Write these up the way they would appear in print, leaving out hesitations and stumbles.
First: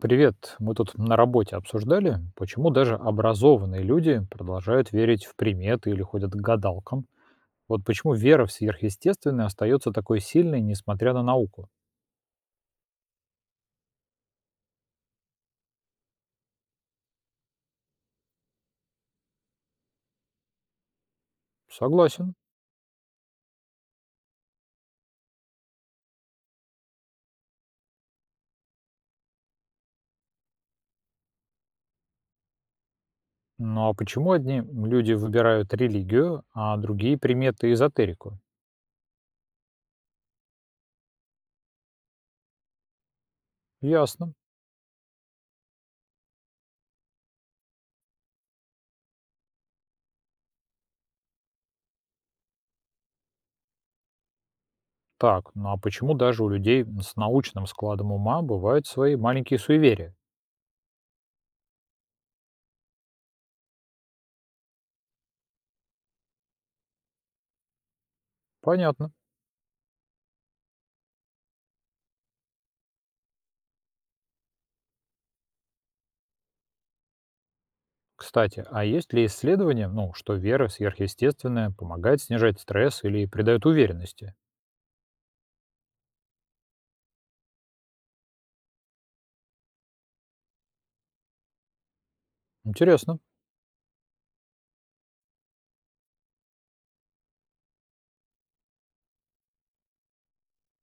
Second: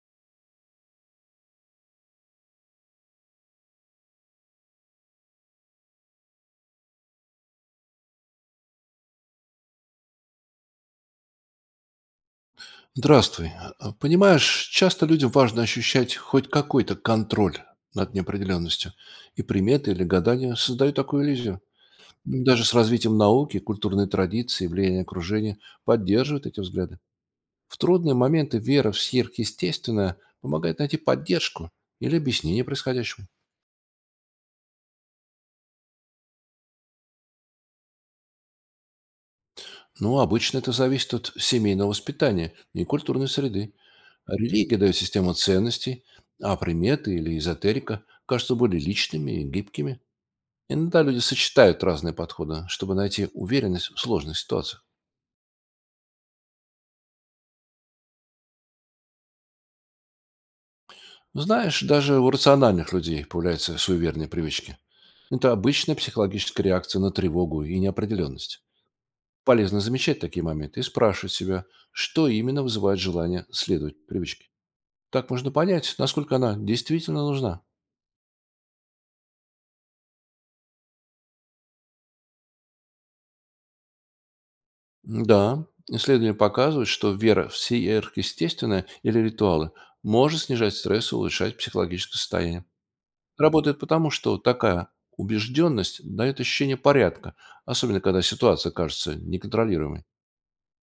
Привет. Мы тут на работе обсуждали, почему даже образованные люди продолжают верить в приметы или ходят к гадалкам. Вот почему вера в сверхъестественное остается такой сильной, несмотря на науку. Здравствуй. Понимаешь, часто людям важно ощущать хоть какой-то контроль над неопределенностью. И приметы или гадания создают такую иллюзию. Согласен. Даже с развитием науки, культурные традиции, влияние окружения поддерживают эти взгляды. В трудные моменты вера в сверхъестественное помогает найти поддержку или объяснение происходящему. Но почему одни люди выбирают религию, а другие приметы и эзотерику? Ну, обычно это зависит от семейного воспитания и культурной среды. Ясно. Религия дает систему ценностей, а приметы или эзотерика кажутся более личными и гибкими. Иногда люди сочетают разные подходы, чтобы найти уверенность в сложных ситуациях. Так, ну а почему даже у людей с научным складом ума бывают свои маленькие суеверия? Знаешь, даже у рациональных людей появляются суеверные привычки. Это обычная психологическая реакция на тревогу и неопределенность. Понятно. Полезно замечать такие моменты и спрашивать себя, что именно вызывает желание следовать привычке. Так можно понять, насколько она действительно нужна. Кстати, а есть ли исследования, ну, что вера сверхъестественная помогает снижать стресс или придает уверенности? Да, исследования показывают, что вера в сверхъестественное или ритуалы может снижать стресс и улучшать психологическое состояние. Интересно. Работает потому, что такая убежденность дает ощущение порядка, особенно когда ситуация кажется неконтролируемой.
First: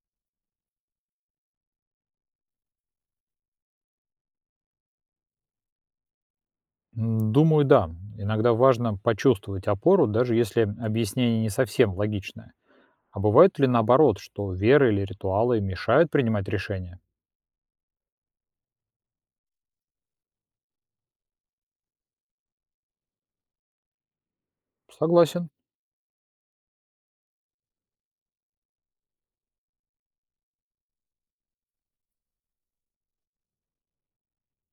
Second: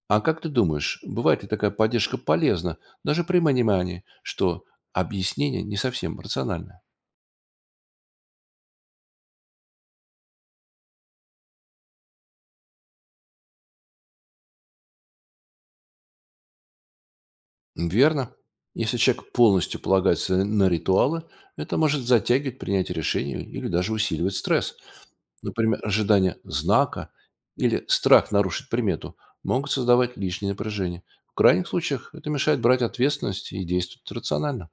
А как ты думаешь, бывает ли такая поддержка полезна, даже при понимании, что объяснение не совсем рациональное? Думаю, да. Иногда важно почувствовать опору, даже если объяснение не совсем логичное. А бывает ли наоборот, что вера или ритуалы мешают принимать решения? Верно. Если человек полностью полагается на ритуалы, это может затягивать принятие решений или даже усиливать стресс. Согласен. Например, ожидание знака или страх нарушить примету могут создавать лишнее напряжение. В крайних случаях это мешает брать ответственность и действовать рационально.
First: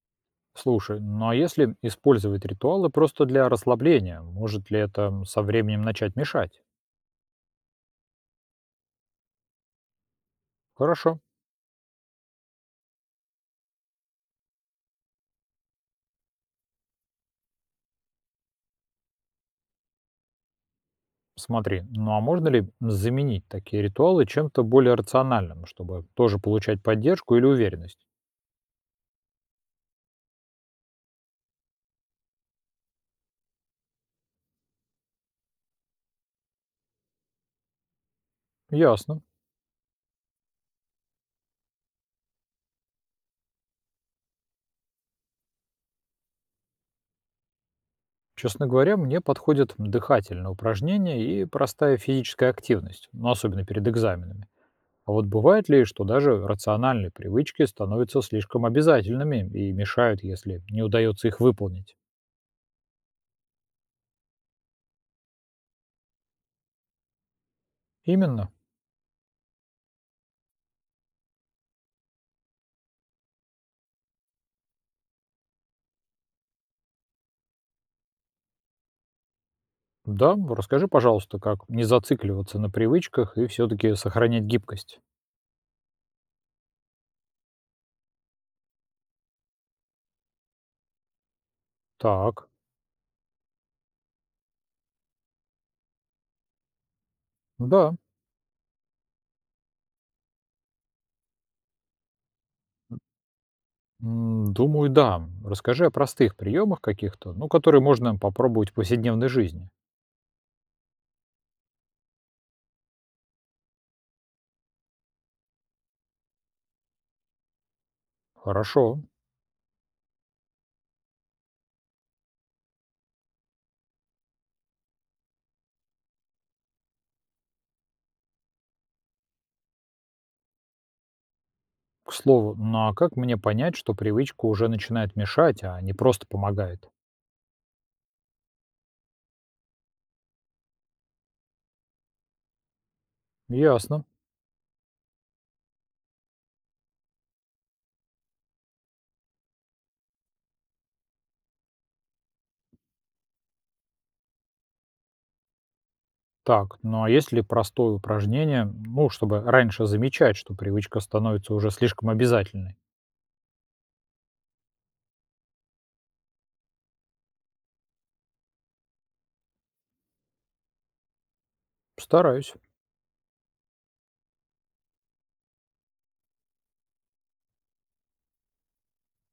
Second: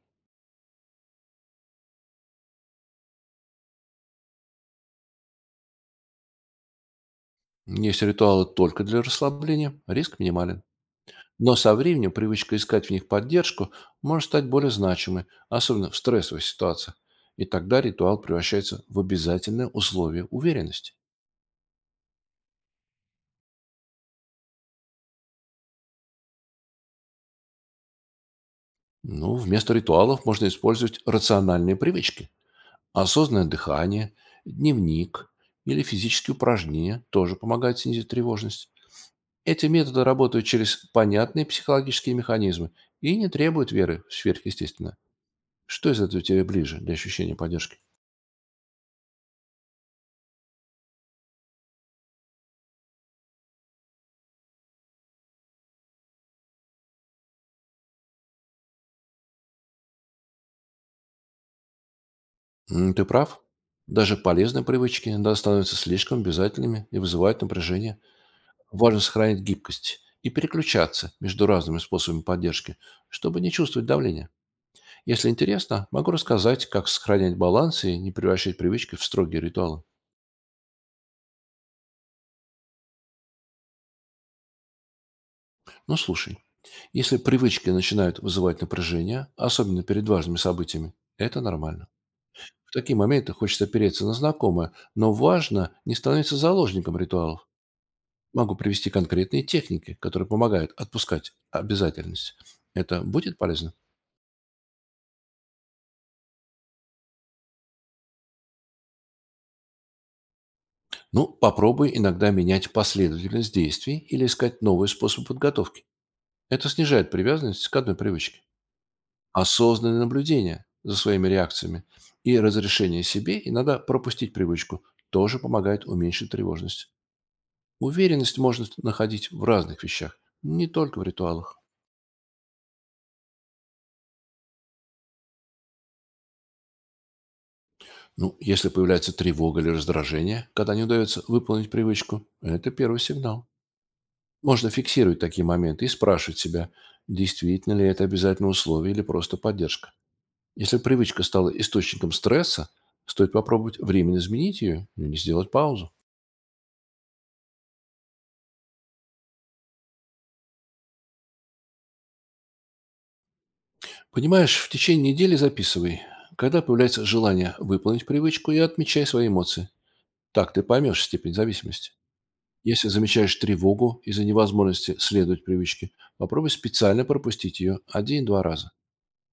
Слушай, ну а если использовать ритуалы просто для расслабления, может ли это со временем начать мешать? Если ритуалы только для расслабления, риск минимален. Хорошо. Но со временем привычка искать в них поддержку может стать более значимой, особенно в стрессовых ситуациях. И тогда ритуал превращается в обязательное условие уверенности. Смотри, ну а можно ли заменить такие ритуалы чем-то более рациональным, чтобы тоже получать поддержку или уверенность? Ну, вместо ритуалов можно использовать рациональные привычки. Осознанное дыхание, дневник или физические упражнения тоже помогают снизить тревожность. Ясно. Эти методы работают через понятные психологические механизмы и не требуют веры в сверхъестественное. Что из этого тебе ближе для ощущения поддержки? Честно говоря, мне подходят дыхательные упражнения и простая физическая активность, ну, особенно перед экзаменами. А вот бывает ли, что даже рациональные привычки становятся слишком обязательными и мешают, если не удается их выполнить? Ты прав. Даже полезные привычки иногда становятся слишком обязательными и вызывают напряжение. Именно. Важно сохранить гибкость и переключаться между разными способами поддержки, чтобы не чувствовать давления. Если интересно, могу рассказать, как сохранять баланс и не превращать привычки в строгие ритуалы. Да, расскажи, пожалуйста, как не зацикливаться на привычках и все-таки сохранять гибкость. Ну, слушай, если привычки начинают вызывать напряжение, особенно перед важными событиями, это нормально. Так, В такие моменты хочется опереться на знакомое, но важно не становиться заложником ритуалов. да. Могу привести конкретные техники, которые помогают отпускать обязательность. Это будет полезно? Думаю, да. Расскажи о простых приемах каких-то, ну, которые можно попробовать в повседневной жизни. Ну, попробуй иногда менять последовательность действий или искать новые способы подготовки. Это снижает привязанность к одной привычке. Хорошо. Осознанное наблюдение за своими реакциями и разрешение себе иногда пропустить привычку тоже помогает уменьшить тревожность. Уверенность можно находить в разных вещах, не только в ритуалах. К слову, ну а как мне понять, что привычка уже начинает мешать, а не просто помогает? Ну, если появляется тревога или раздражение, когда не удается выполнить привычку, это первый сигнал. Ясно. Можно фиксировать такие моменты и спрашивать себя, действительно ли это обязательное условие или просто поддержка. Если привычка стала источником стресса, стоит попробовать временно изменить ее или сделать паузу. Так, ну а есть ли простое упражнение, ну, чтобы раньше замечать, что привычка становится уже слишком обязательной? Понимаешь, в течение недели записывай, когда появляется желание выполнить привычку, и отмечай свои эмоции. Так ты поймешь степень зависимости. Стараюсь. Если замечаешь тревогу из-за невозможности следовать привычке, попробуй специально пропустить ее один-два раза.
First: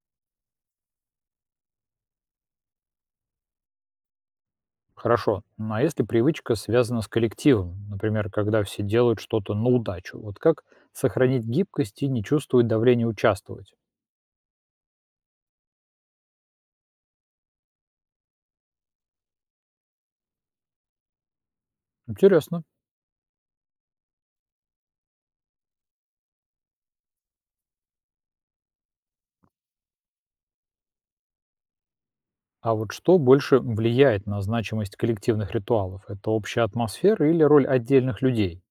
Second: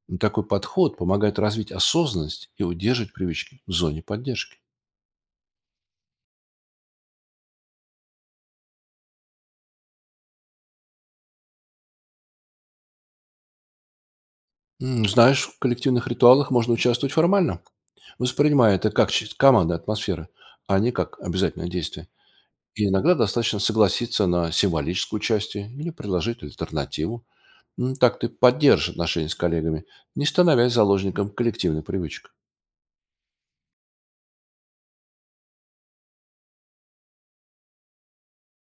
Ну, такой подход помогает развить осознанность и удерживать привычки в зоне поддержки. Хорошо. Ну а если привычка связана с коллективом, например, когда все делают что-то на удачу, вот как сохранить гибкость и не чувствовать давления участвовать? Знаешь, в коллективных ритуалах можно участвовать формально, воспринимая это как часть команды атмосферы, а не как обязательное действие. Интересно. И иногда достаточно согласиться на символическую часть или предложить альтернативу. Так ты поддержишь отношения с коллегами, не становясь заложником коллективной привычек. А вот что больше влияет на значимость коллективных ритуалов? Это общая атмосфера или роль отдельных людей?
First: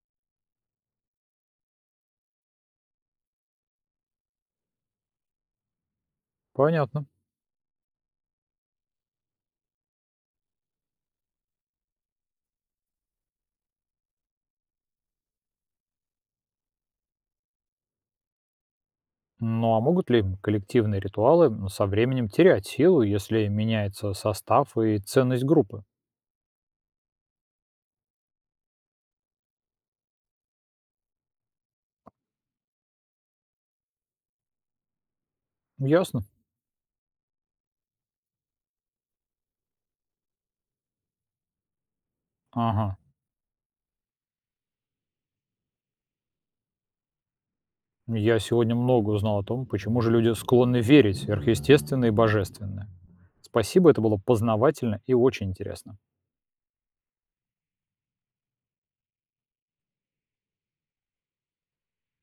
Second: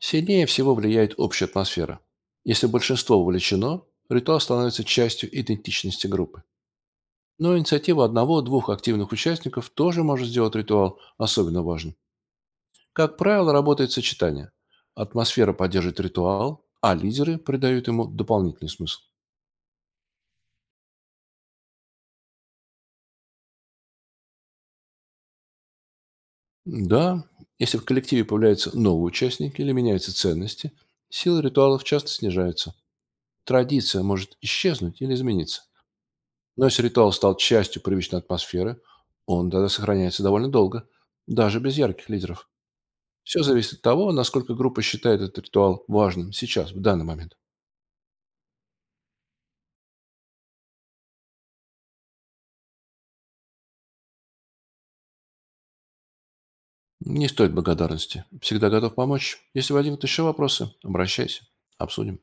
Сильнее всего влияет общая атмосфера. Если большинство увлечено, ритуал становится частью идентичности группы. Понятно. Но инициатива одного-двух активных участников тоже может сделать ритуал особенно важным. Как правило, работает сочетание. Атмосфера поддерживает ритуал, а лидеры придают ему дополнительный смысл. Ну а могут ли коллективные ритуалы со временем терять силу, если меняется состав и ценность группы? Да, если в коллективе появляются новые участники или меняются ценности, сила ритуалов часто снижается. Традиция может исчезнуть или измениться. Ясно. Но если ритуал стал частью привычной атмосферы, он тогда сохраняется довольно долго, даже без ярких лидеров. Ага. Все зависит от того, насколько группа считает этот ритуал важным сейчас, в данный момент. Я сегодня много узнал о том, почему же люди склонны верить в сверхъестественное и божественное. Спасибо, это было познавательно и очень интересно. Не стоит благодарности. Всегда готов помочь. Если возникнут еще вопросы, обращайся. Обсудим.